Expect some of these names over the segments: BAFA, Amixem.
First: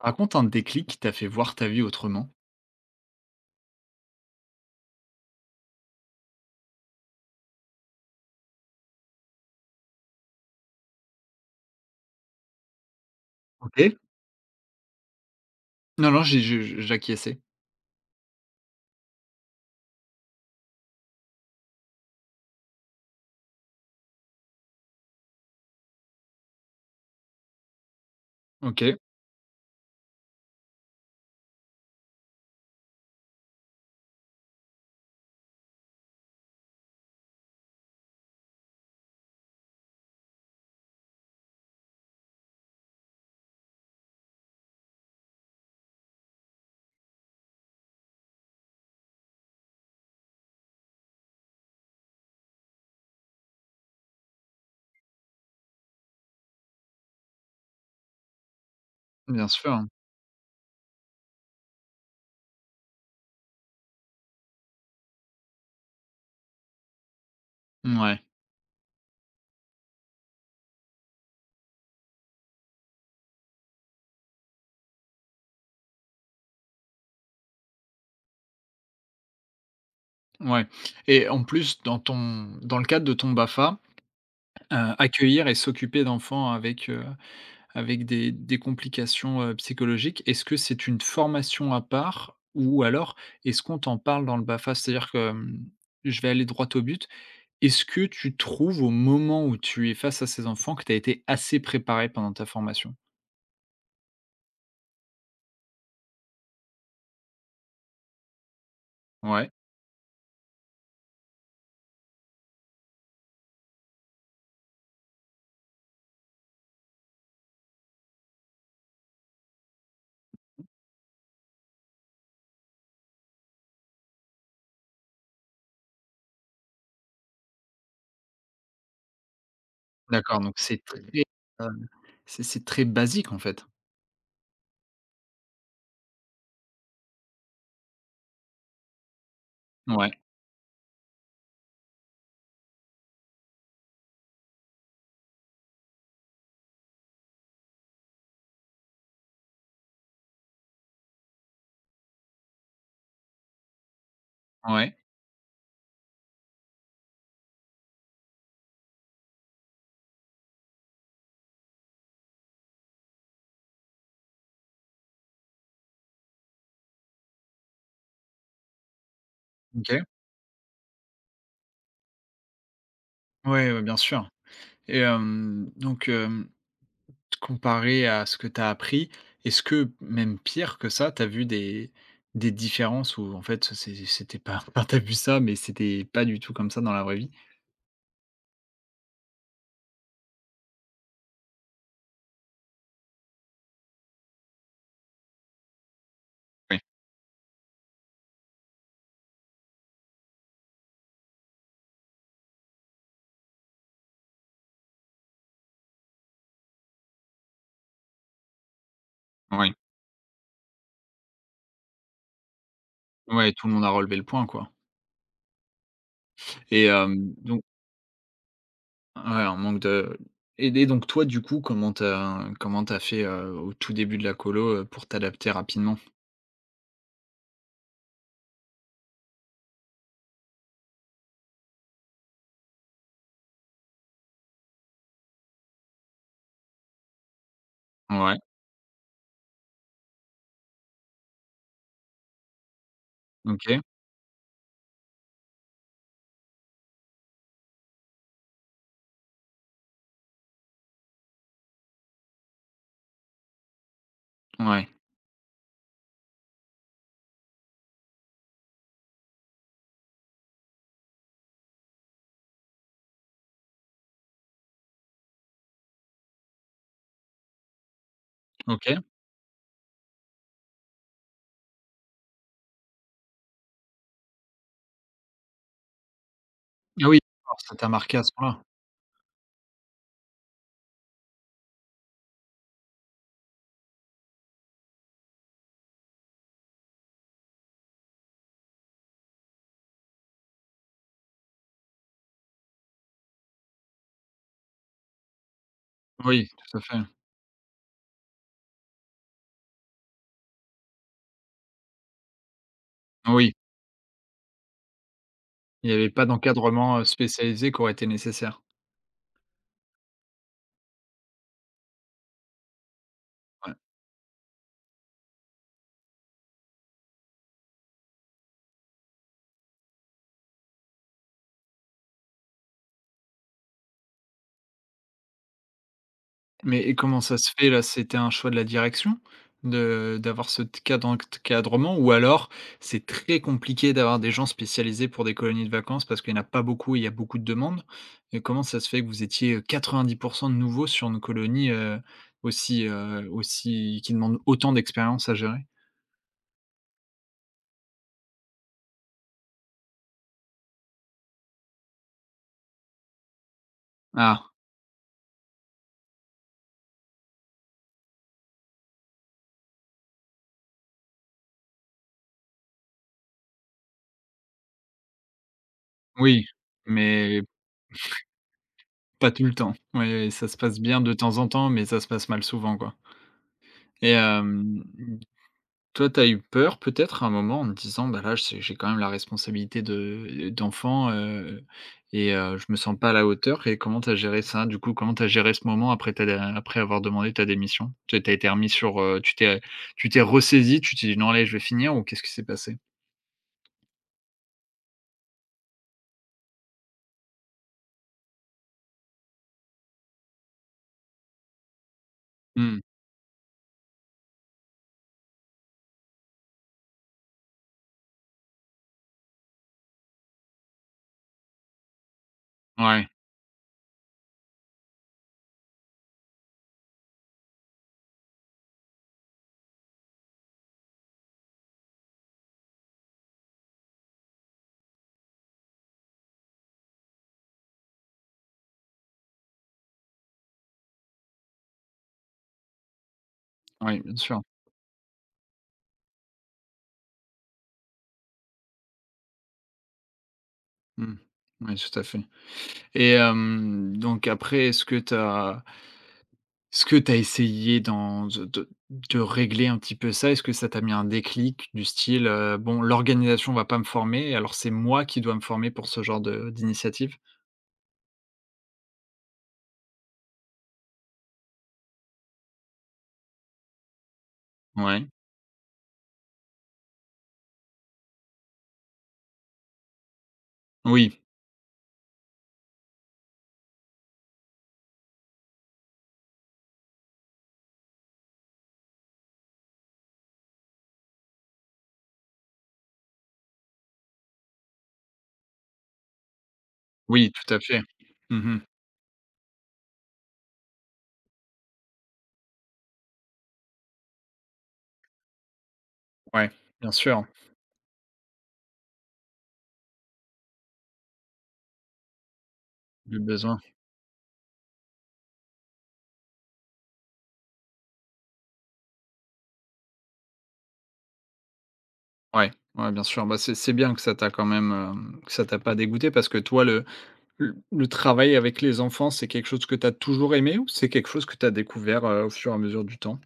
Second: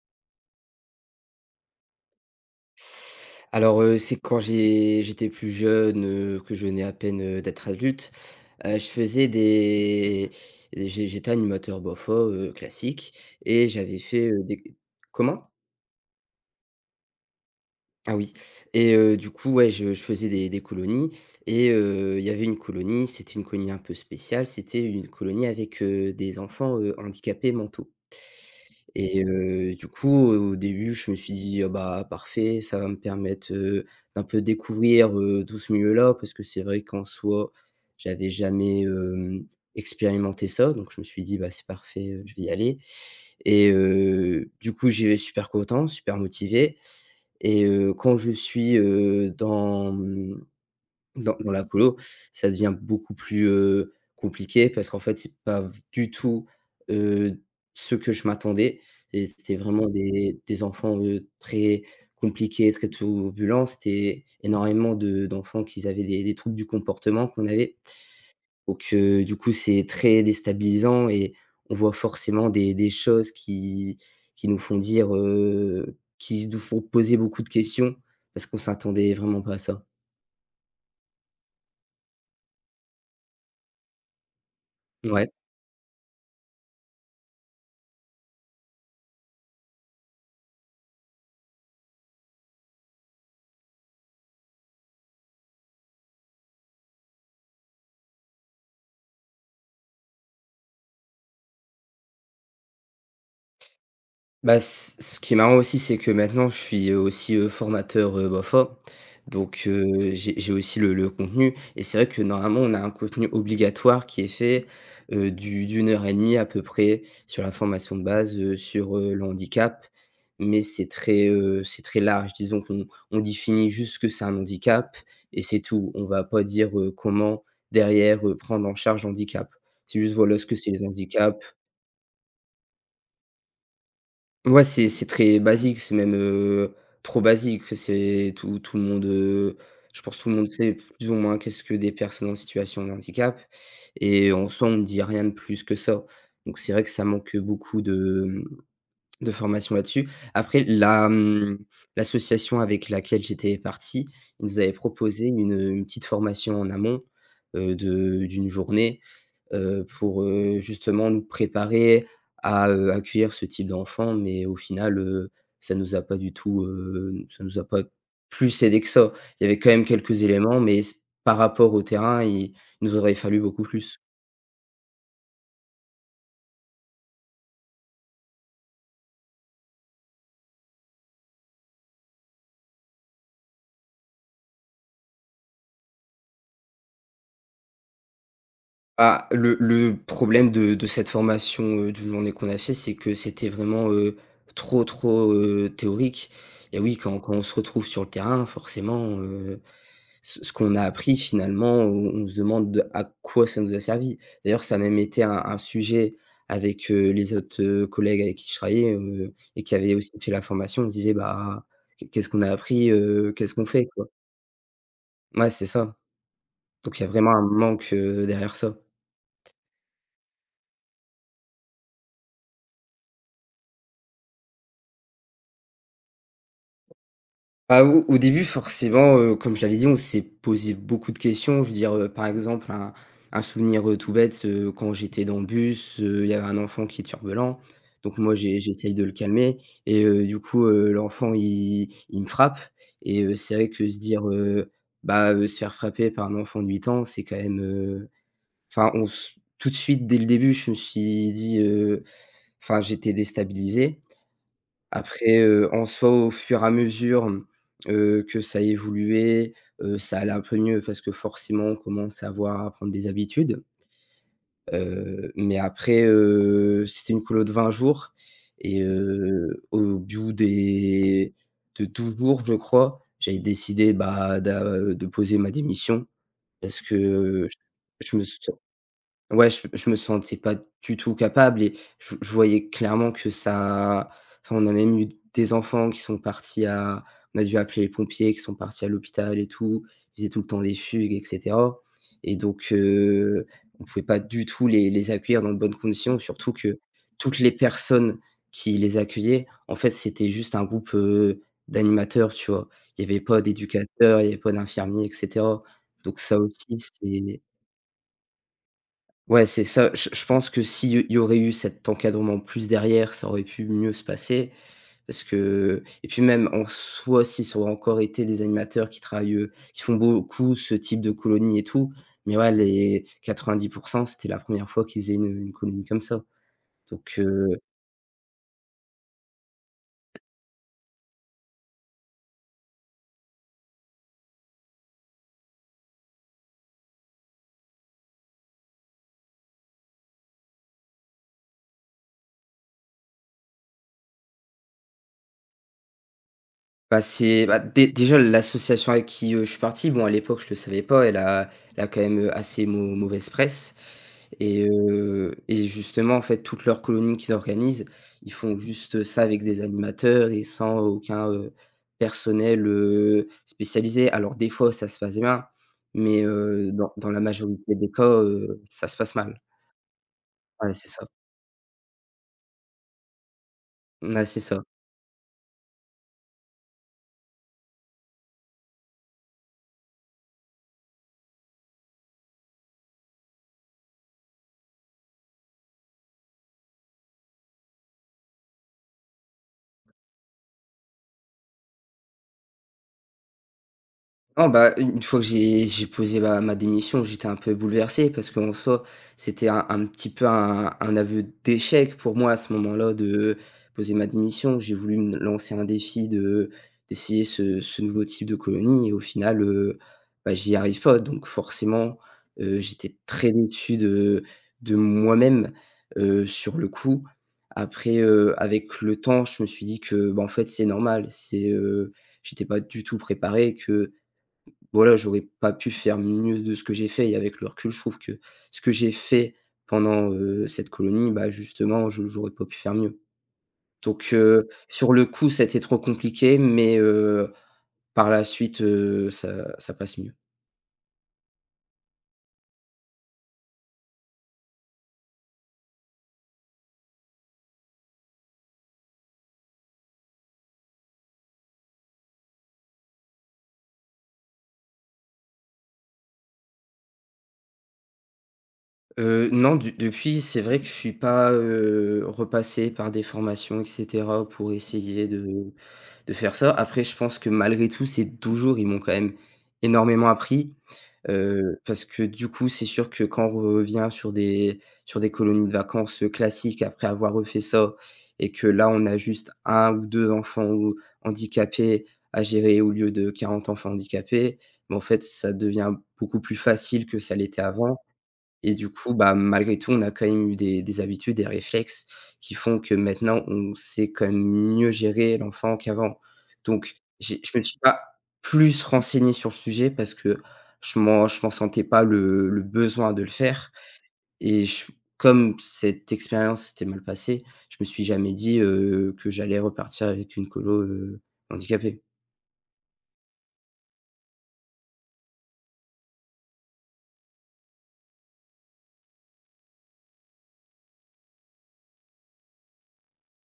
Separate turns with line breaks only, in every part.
Raconte un déclic qui t'a fait voir ta vie autrement.
Alors, c'est quand j'étais plus jeune, que je venais à peine, d'être adulte, je faisais des j'ai j'étais animateur BOFA, classique et
OK.
j'avais fait, des comment?
Non, non, j'ai j'acquiesçais.
Ah oui. Et du coup, ouais, je faisais des colonies. Et il y avait une colonie, c'était une colonie un peu spéciale, c'était une colonie avec, des enfants, handicapés mentaux.
OK,
Et du coup, au début, je me suis dit: «Ah bah, parfait, ça va me permettre, d'un peu découvrir, tout ce milieu-là», parce que c'est vrai qu'en soi, j'avais jamais, expérimenté ça, donc je me suis dit: «Bah, c'est parfait, je vais y aller». Et du coup, j'y vais super content, super motivé. Et quand je suis, dans, mmh dans dans la colo, ça devient beaucoup plus, compliqué parce qu'en fait, c'est pas du tout, heu, ce que je m'attendais. Et
bien
c'était
sûr.
vraiment des enfants, très compliqués, très turbulents. C'était énormément de d'enfants qui avaient des troubles du comportement qu'on avait.
Ouais.
Donc du coup, c'est très déstabilisant et on voit forcément des choses qui nous font dire, qui nous font poser beaucoup de questions parce qu'on s'attendait vraiment pas à ça.
Ouais, et en plus, dans ton dans le cadre de ton BAFA,
Ouais.
accueillir et s'occuper d'enfants avec, avec des complications, psychologiques, est-ce que c'est une formation à part ou alors est-ce qu'on t'en parle dans le BAFA? C'est-à-dire que, je vais aller droit au but, est-ce que tu trouves au moment où tu es face à ces enfants que tu as été assez préparé pendant ta formation?
Bah, c ce qui est marrant aussi, c'est que maintenant je suis, aussi, formateur, BAFA.
Ouais.
Donc j'ai aussi le contenu et c'est vrai que normalement on a un contenu obligatoire qui est fait, du d'1 heure et demie à peu près sur la formation de base, sur, le handicap, mais c'est très large. Disons qu'on définit juste ce que c'est un handicap et c'est tout. On va pas dire, comment derrière, prendre en charge handicap. C'est juste voilà
D'accord,
ce
donc
que c'est
c'est
les
très,
handicaps.
heu, c'est très basique, en fait?
Ouais, c'est très basique, c'est même, trop basique. C'est tout tout le monde, je
Ouais,
pense tout le monde sait plus ou moins qu'est-ce que des personnes en situation de handicap et en soi, on ne dit rien de plus que ça. Donc c'est vrai que ça manque beaucoup de formation là-dessus. Après l'association avec laquelle j'étais parti, ils nous avaient
ouais,
proposé une petite formation en amont, de d'une journée, pour, justement nous préparer à, accueillir ce type d'enfant. Mais au final, ça nous a pas plus aidé que ça. Il y avait quand même
OK.
quelques éléments, mais s par rapport au terrain, il nous aurait fallu beaucoup
Ouais, ouais, bien
plus.
sûr. Et donc, comparé à ce que tu as appris, est-ce que, même pire que ça, tu as vu des différences où en fait, c'était pas enfin, tu as vu ça, mais c'était pas du tout comme ça dans la vraie vie?
Ah, le problème de cette formation, d'une journée qu'on a fait, c'est que c'était vraiment, trop, trop, théorique.
Oui,
Et oui, quand on se retrouve sur le terrain, forcément, ce qu'on a appris finalement, on se demande de à quoi ça nous a servi. D'ailleurs, ça a même été un sujet avec, les autres, collègues avec qui je travaillais, et
oui,
qui avaient aussi fait la formation. On se disait: «Bah, qu'est-ce qu'on a appris,
ouais,
qu'est-ce qu'on
tout le monde
fait,
a
quoi?»
relevé le point, quoi.
Ouais, c'est ça.
Et
Donc il y a vraiment un
donc
manque, derrière ça.
ouais, un manque de. Et donc toi, du coup, comment tu as fait, au tout début de la colo, pour t'adapter rapidement?
Bah, au début, forcément, comme je l'avais dit, on s'est posé beaucoup de questions. Je veux dire, par exemple, un souvenir, tout bête, quand j'étais dans le bus, il y avait un enfant qui est turbulent, donc moi,
Ouais.
j'essaye de le calmer. Et du coup, l'enfant, il me frappe. Et c'est vrai
OK,
que se dire, bah, se faire frapper par un enfant de 8 ans, c'est quand même, enfin, on s tout de suite, dès le début, je me suis dit, enfin, j'étais déstabilisé.
ouais,
Après, en soi, au fur et à mesure, que ça évoluait, ça allait un peu mieux parce que forcément on commence à prendre des habitudes. Mais après, c'était une colo de 20 jours. Et
OK.
au bout des de 12 jours, je crois, j'avais décidé, bah, d'a de poser ma démission parce
Ah oui,
que, je
alors ça t'a
je
marqué à
me
ce point-là?
ouais, je me sentais pas du tout capable et je voyais clairement que ça enfin, on a même eu des enfants qui sont partis à on a dû appeler les pompiers, qui sont partis à l'hôpital et tout. Ils faisaient tout le temps des fugues et cetera. Et donc on pouvait pas du tout les accueillir dans de bonnes conditions,
Oui,
surtout
tout
que
à fait.
toutes les personnes qui les accueillaient, en fait, c'était juste un groupe, d'animateurs, tu vois? Il y avait pas
Oui,
d'éducateurs, il y avait pas d'infirmiers et cetera.
il y avait
Donc
pas
ça aussi,
d'encadrement,
c'est
spécialisé qui aurait été nécessaire.
ouais, c'est ça. Je pense que s'il y aurait eu cet encadrement plus derrière, ça aurait pu
Ouais.
mieux se passer parce que et puis même en soi, si ça aurait encore été des animateurs qui travaillent, qui font beaucoup ce type de colonies et tout. Mais ouais, les 90%, c'était la première fois qu'ils faisaient une colonie comme ça.
Mais et
Donc
comment ça se fait là? C'était un choix de la direction de d'avoir ce t cadre encadrement ou alors c'est très compliqué d'avoir des gens spécialisés pour des colonies de vacances parce qu'il y en a pas beaucoup et il y a beaucoup de demandes? Et comment ça se fait que vous étiez, 90 de nouveaux sur une colonie, aussi, aussi qui demande autant d'expérience à gérer?
bah, c'est bah, dé déjà l'association avec qui, je suis parti, bon, à l'époque je le savais pas, elle a quand même, assez mauvaise presse.
Ah,
Et et justement, en fait, toutes leurs colonies qu'ils organisent, ils font juste ça avec des animateurs et sans aucun, personnel, spécialisé. Alors des fois, ça se passe bien, mais
oui,
dans la
mais
majorité des cas, ça se passe
pas
mal.
tout le temps. Oui, oui, ça se
Ouais,
passe
c'est
bien
ça.
de temps en temps, mais ça se passe mal souvent, quoi. Et
Ouais, c'est ça.
toi, tu as eu peur peut-être à un moment en te disant: «Bah, là, j'ai quand même la responsabilité de d'enfant, et je me sens pas à la hauteur» et comment tu as géré ça, du coup? Comment tu as géré ce moment après ta dé après avoir demandé ta démission? Tu as été remis sur, tu t'es ressaisi, tu t'es dit: «Non, allez, je vais finir» ou qu'est-ce qui s'est passé?
Non, bah, une fois que j'ai posé ma démission, j'étais un peu bouleversé parce qu'en soi, c'était un petit peu un aveu d'échec pour moi à ce
Mmh.
moment-là de poser ma démission. J'ai voulu me lancer un défi de d'essayer ce nouveau type de colonie et au final, bah, j'y arrive pas. Donc forcément, j'étais
Ouais,
très déçu de moi-même, sur le coup. Après, avec le temps, je me suis dit que, bah, en fait, c'est normal, j'étais pas du tout préparé, que voilà, j'aurais pas pu faire mieux de ce que j'ai fait. Et avec le recul, je trouve que ce que j'ai fait pendant, cette colonie, bah, justement, je j'aurais pas pu faire mieux.
ouais,
Donc
bien sûr.
sur le coup, c'était trop compliqué, mais par la suite, ça passe mieux.
Mmh. Ouais, tout à fait. Et donc après, est-ce que tu as. Est-ce que tu as essayé d'en de régler un petit peu ça? Est-ce que ça t'a mis un déclic du style, «Bon, l'organisation va pas me former, alors c'est moi qui dois me former pour ce genre de d'initiative»?
Non, de depuis, c'est vrai que je suis pas, repassé par des formations et cetera pour essayer
Ouais.
de faire ça. Après, je pense que malgré tout, ces 12 jours, ils m'ont quand même énormément appris,
Oui,
parce que du coup, c'est sûr que quand on revient sur des colonies de vacances classiques après avoir refait ça et que là, on a juste un ou 2 enfants ou handicapés à gérer au lieu de 40 enfants handicapés, bah, en fait, ça devient beaucoup plus facile que ça
oui,
l'était
tout à
avant.
fait.
Et
Mmh.
du coup, bah, malgré tout, on a quand même eu des habitudes, des réflexes qui font que maintenant on sait quand même mieux gérer l'enfant qu'avant.
Ouais,
Donc
bien
j'ai
sûr,
je me suis pas plus renseigné sur le sujet parce que je m'en sentais pas le besoin de le
le
faire.
besoin.
Et je comme cette expérience s'était mal passée, je me suis jamais dit, que j'allais repartir avec une colo, handicapée.
Ouais, ouais, bien sûr. Bah, c'est bien que ça t'a quand même, que ça t'a pas dégoûté parce que toi, le le travail avec les enfants, c'est quelque chose que tu as toujours aimé ou c'est quelque chose que tu as découvert, au fur et à mesure du temps?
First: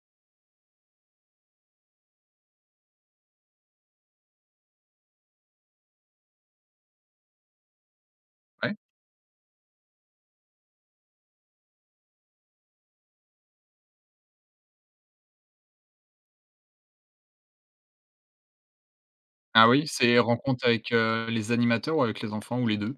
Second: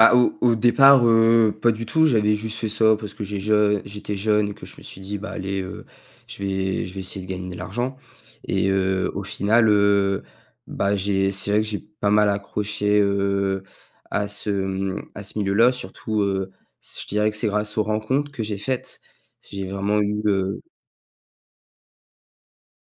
Ah, au départ, pas du tout. J'avais juste fait ça parce que j'étais jeune et que je me suis dit: «Bah, allez, je vais essayer de gagner de l'argent». Et
Ouais.
au final, bah, j'ai c'est vrai que j'ai pas mal accroché, à à ce milieu-là. Surtout, c je dirais que c'est grâce aux rencontres que j'ai faites. J'ai
Ah oui,
vraiment
c'est
eu,
rencontre avec, les animateurs ou avec les enfants ou les deux.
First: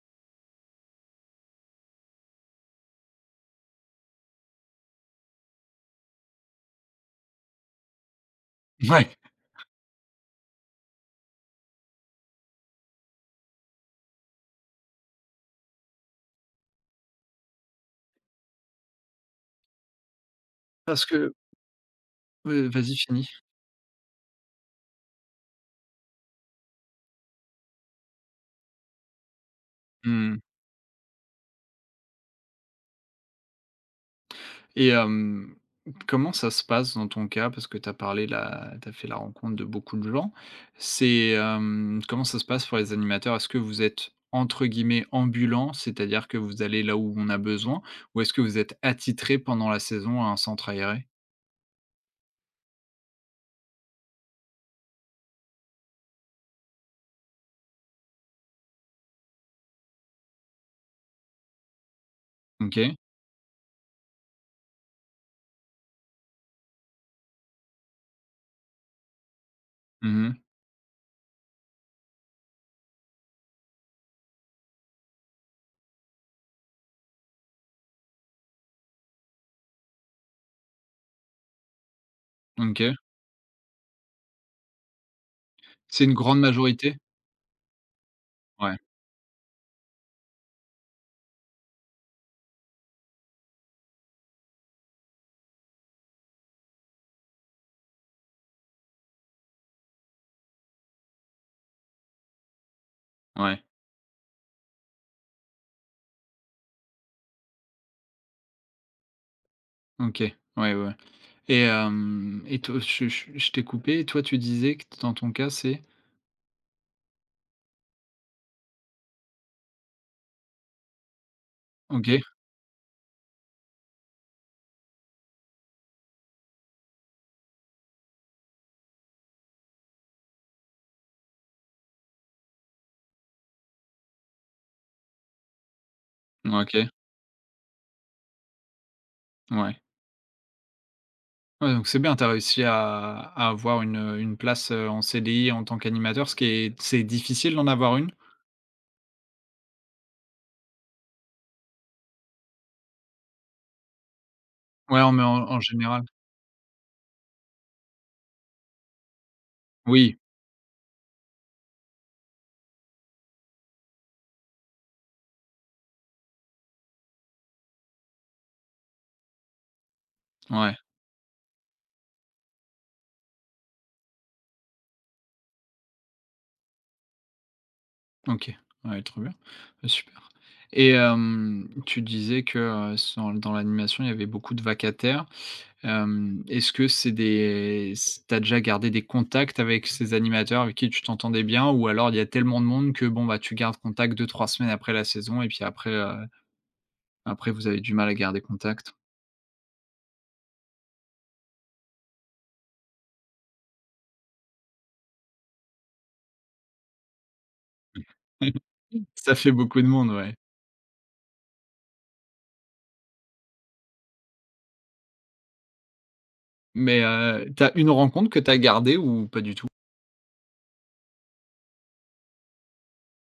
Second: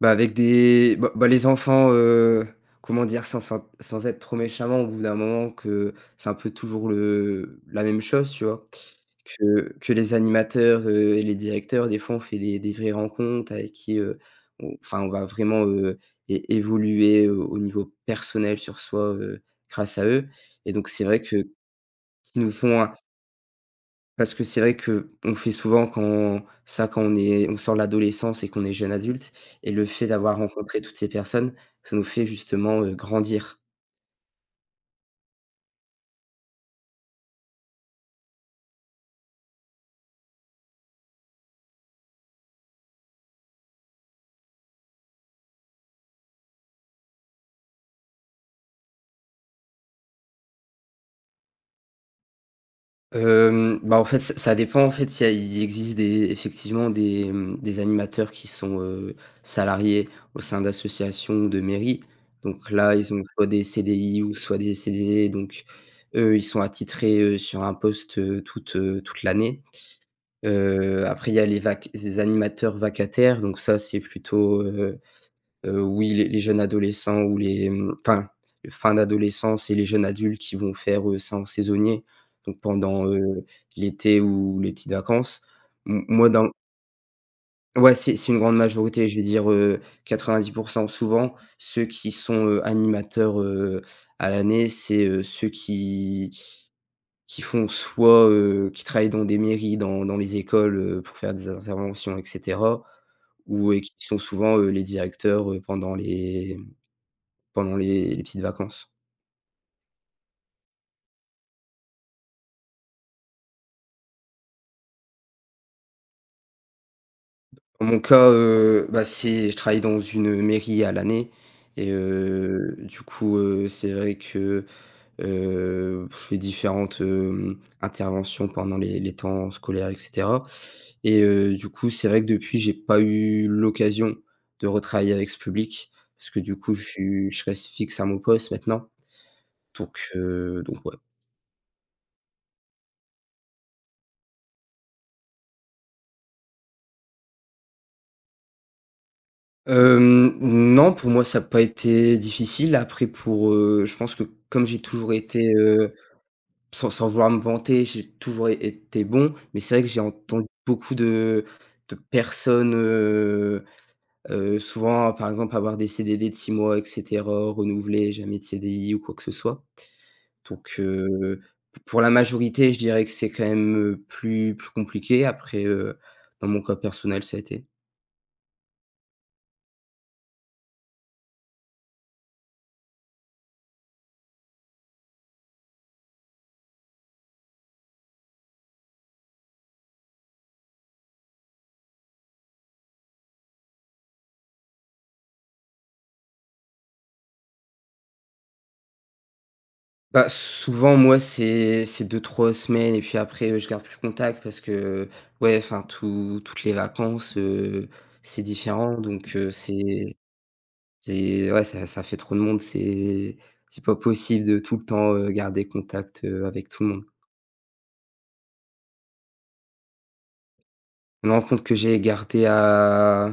bah, avec des bah bah, les enfants, comment dire? Sans être trop méchamment, au bout d'un moment que c'est un peu toujours le la même chose, tu vois?
Ouais,
Que les animateurs, et les directeurs, des fois, on fait des vraies rencontres avec qui, on enfin, on va vraiment, é évoluer au niveau personnel sur soi, grâce à eux et donc c'est
parce
vrai
que
que qu'ils nous font un
vas-y fini.
parce que c'est vrai que on fait souvent quand on sort de l'adolescence et qu'on est jeune adulte et le fait d'avoir
Mmh.
rencontré toutes ces personnes, ça nous fait justement, grandir.
Et comment ça se passe dans ton cas? Parce que tu as parlé là tu as fait la rencontre de beaucoup de gens. C'est, comment ça se passe pour les animateurs? Est-ce que vous êtes entre guillemets «ambulants», c'est-à-dire que vous allez là où on a besoin? Ou est-ce que vous êtes attitrés pendant la saison à un centre aéré?
Bah, en fait, ç ça dépend, en fait, il y a il existe des effectivement des, des animateurs qui sont, salariés au sein d'associations ou de mairies. Donc là,
OK.
ils ont soit des CDI ou soit des CDD, donc eux, ils sont attitrés, sur un poste, toute, toute l'année.
Mmh.
Après, il y a les animateurs vacataires, donc ça, c'est plutôt, oui, les jeunes adolescents ou les, enfin, fin d'adolescence et les jeunes adultes qui vont faire, ça en saisonnier, donc
OK.
pendant, l'été ou les petites vacances.
C'est
M
une
moi
grande
dans
majorité?
Ouais, c'est une grande
Ouais,
majorité, je vais dire, 90 souvent, ceux qui sont, animateurs, à l'année, c'est, ceux qui font soit, qui travaillent dans des mairies, dans les écoles, pour faire des interventions et cetera,
ouais.
ou et qui sont souvent, les directeurs, pendant les petites vacances.
OK. Ouais, ouais. Et hem et toi, je t'ai coupé et toi tu disais que dans ton cas c'est?
Dans mon cas, bah, c'est je travaille dans une mairie à l'année et
OK,
du coup, c'est vrai que, je fais différentes, interventions pendant les temps scolaires et cetera, et du coup, c'est vrai que depuis, j'ai pas eu l'occasion de retravailler avec ce public parce que du coup,
OK,
je reste fixe à mon poste maintenant,
ouais.
donc ouais.
Ouais, donc c'est bien, tu as réussi à avoir une place, en CDI en tant qu'animateur, ce qui est c'est difficile d'en avoir une?
Hem, non, pour moi, ça n'a pas été difficile. Après pour, je pense que comme j'ai
Ouais, en
toujours
mais en
été,
en général.
sans vouloir me vanter, j'ai toujours é été bon, mais c'est vrai que j'ai
Oui,
entendu beaucoup de personnes, souvent, par exemple, avoir des CDD de 6 mois et cetera, renouvelés, jamais de CDI ou quoi que ce soit.
ouais,
Donc p pour la majorité, je dirais que c'est quand même, plus plus compliqué. Après, dans mon cas personnel, ça a été.
OK, ouais, trop bien, bah, super. Et tu disais que, s dans l'animation, il y avait beaucoup de vacataires. Est-ce que c'est des s tu déjà gardé des contacts avec ces animateurs avec qui tu t'entendais bien ou alors il y a tellement de monde que bon, bah, tu gardes contact deux trois semaines après la saison et puis après, après vous avez du mal à garder contact?
Bah, souvent, moi, c'est deux trois semaines et puis après, je garde plus contact parce que, ouais, enfin, toutes les vacances, c'est différent
Ça
donc
fait beaucoup de monde, ouais.
c'est ouais, ça fait trop de monde, c'est pas possible de tout le temps, garder contact, avec tout le
Mais,
monde.
tu une rencontre que t'as gardée ou pas du tout?
Une rencontre que j'ai gardée à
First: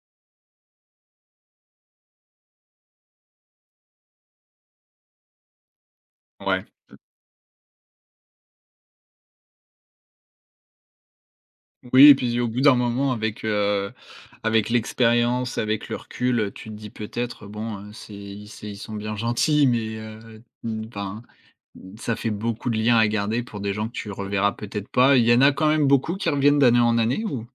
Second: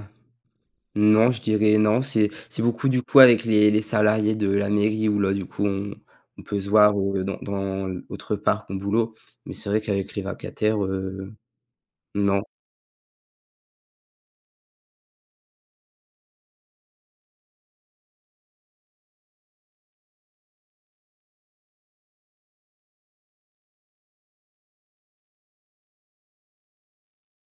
non, je dirais non, c'est beaucoup, du coup, avec les salariés de la mairie où là, du coup, on peut
Ouais.
se voir, dans dans autre part, qu'on boulot, mais c'est vrai qu'avec les vacataires,
Oui et puis
non.
au bout d'un moment avec, avec l'expérience, avec le recul, tu te dis peut-être, bon, c'est ils sont bien gentils mais, enfin. Ça fait beaucoup de liens à garder pour des gens que tu. Mmh. Reverras peut-être pas. Il y en a quand même beaucoup qui reviennent d'année en année ou?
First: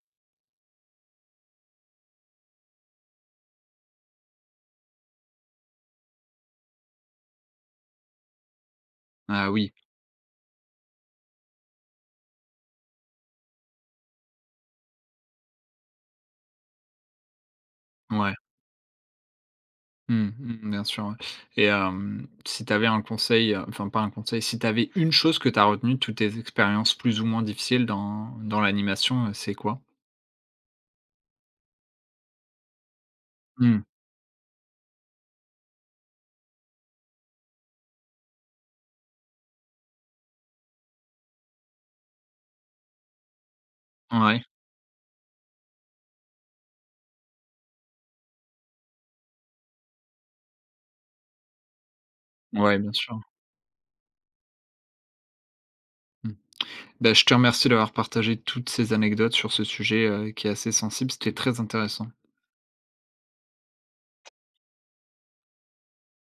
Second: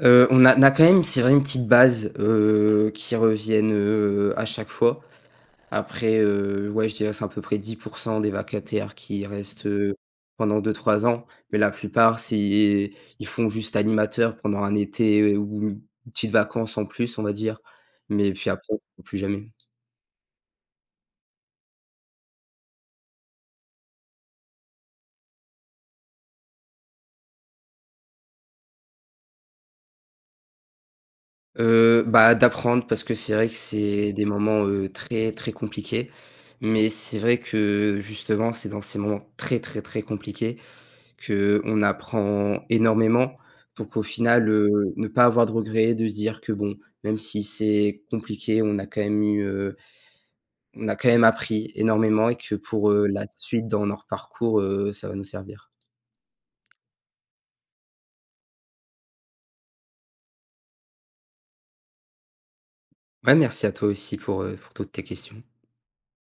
On a on a quand même, c'est vrai, une petite base, qui reviennent, à chaque fois. Après, ouais, je dirais c'est à peu près 10% des vacataires qui
Ah
restent,
oui,
pendant deux trois ans, mais la plupart, c'est ils font juste animateur pendant un été ou une petite vacances en plus, on va dire, mais
ouais.
puis après, plus jamais.
Mmh, mmh, bien sûr, ouais. Et si tu avais un conseil, enfin pas un conseil, si tu avais une chose que tu as retenue de toutes tes expériences plus ou moins difficiles dans dans l'animation, c'est quoi?
Bah, d'apprendre parce que c'est vrai que
Mmh.
c'est des moments, très, très compliqués, mais c'est vrai que, justement, c'est dans ces moments très, très, très compliqués qu'on apprend énormément, donc au
Ouais,
final, ne pas avoir de regrets, de se dire que bon, même si c'est compliqué, on a quand même eu, on a quand même appris énormément et que
ouais, bien
pour,
sûr.
la suite dans notre parcours, ça va nous servir.
Mmh. Bah, je te remercie d'avoir partagé toutes ces anecdotes sur ce sujet, qui est assez sensible. C'était très intéressant.
Ouais, merci à toi aussi pour toutes tes questions.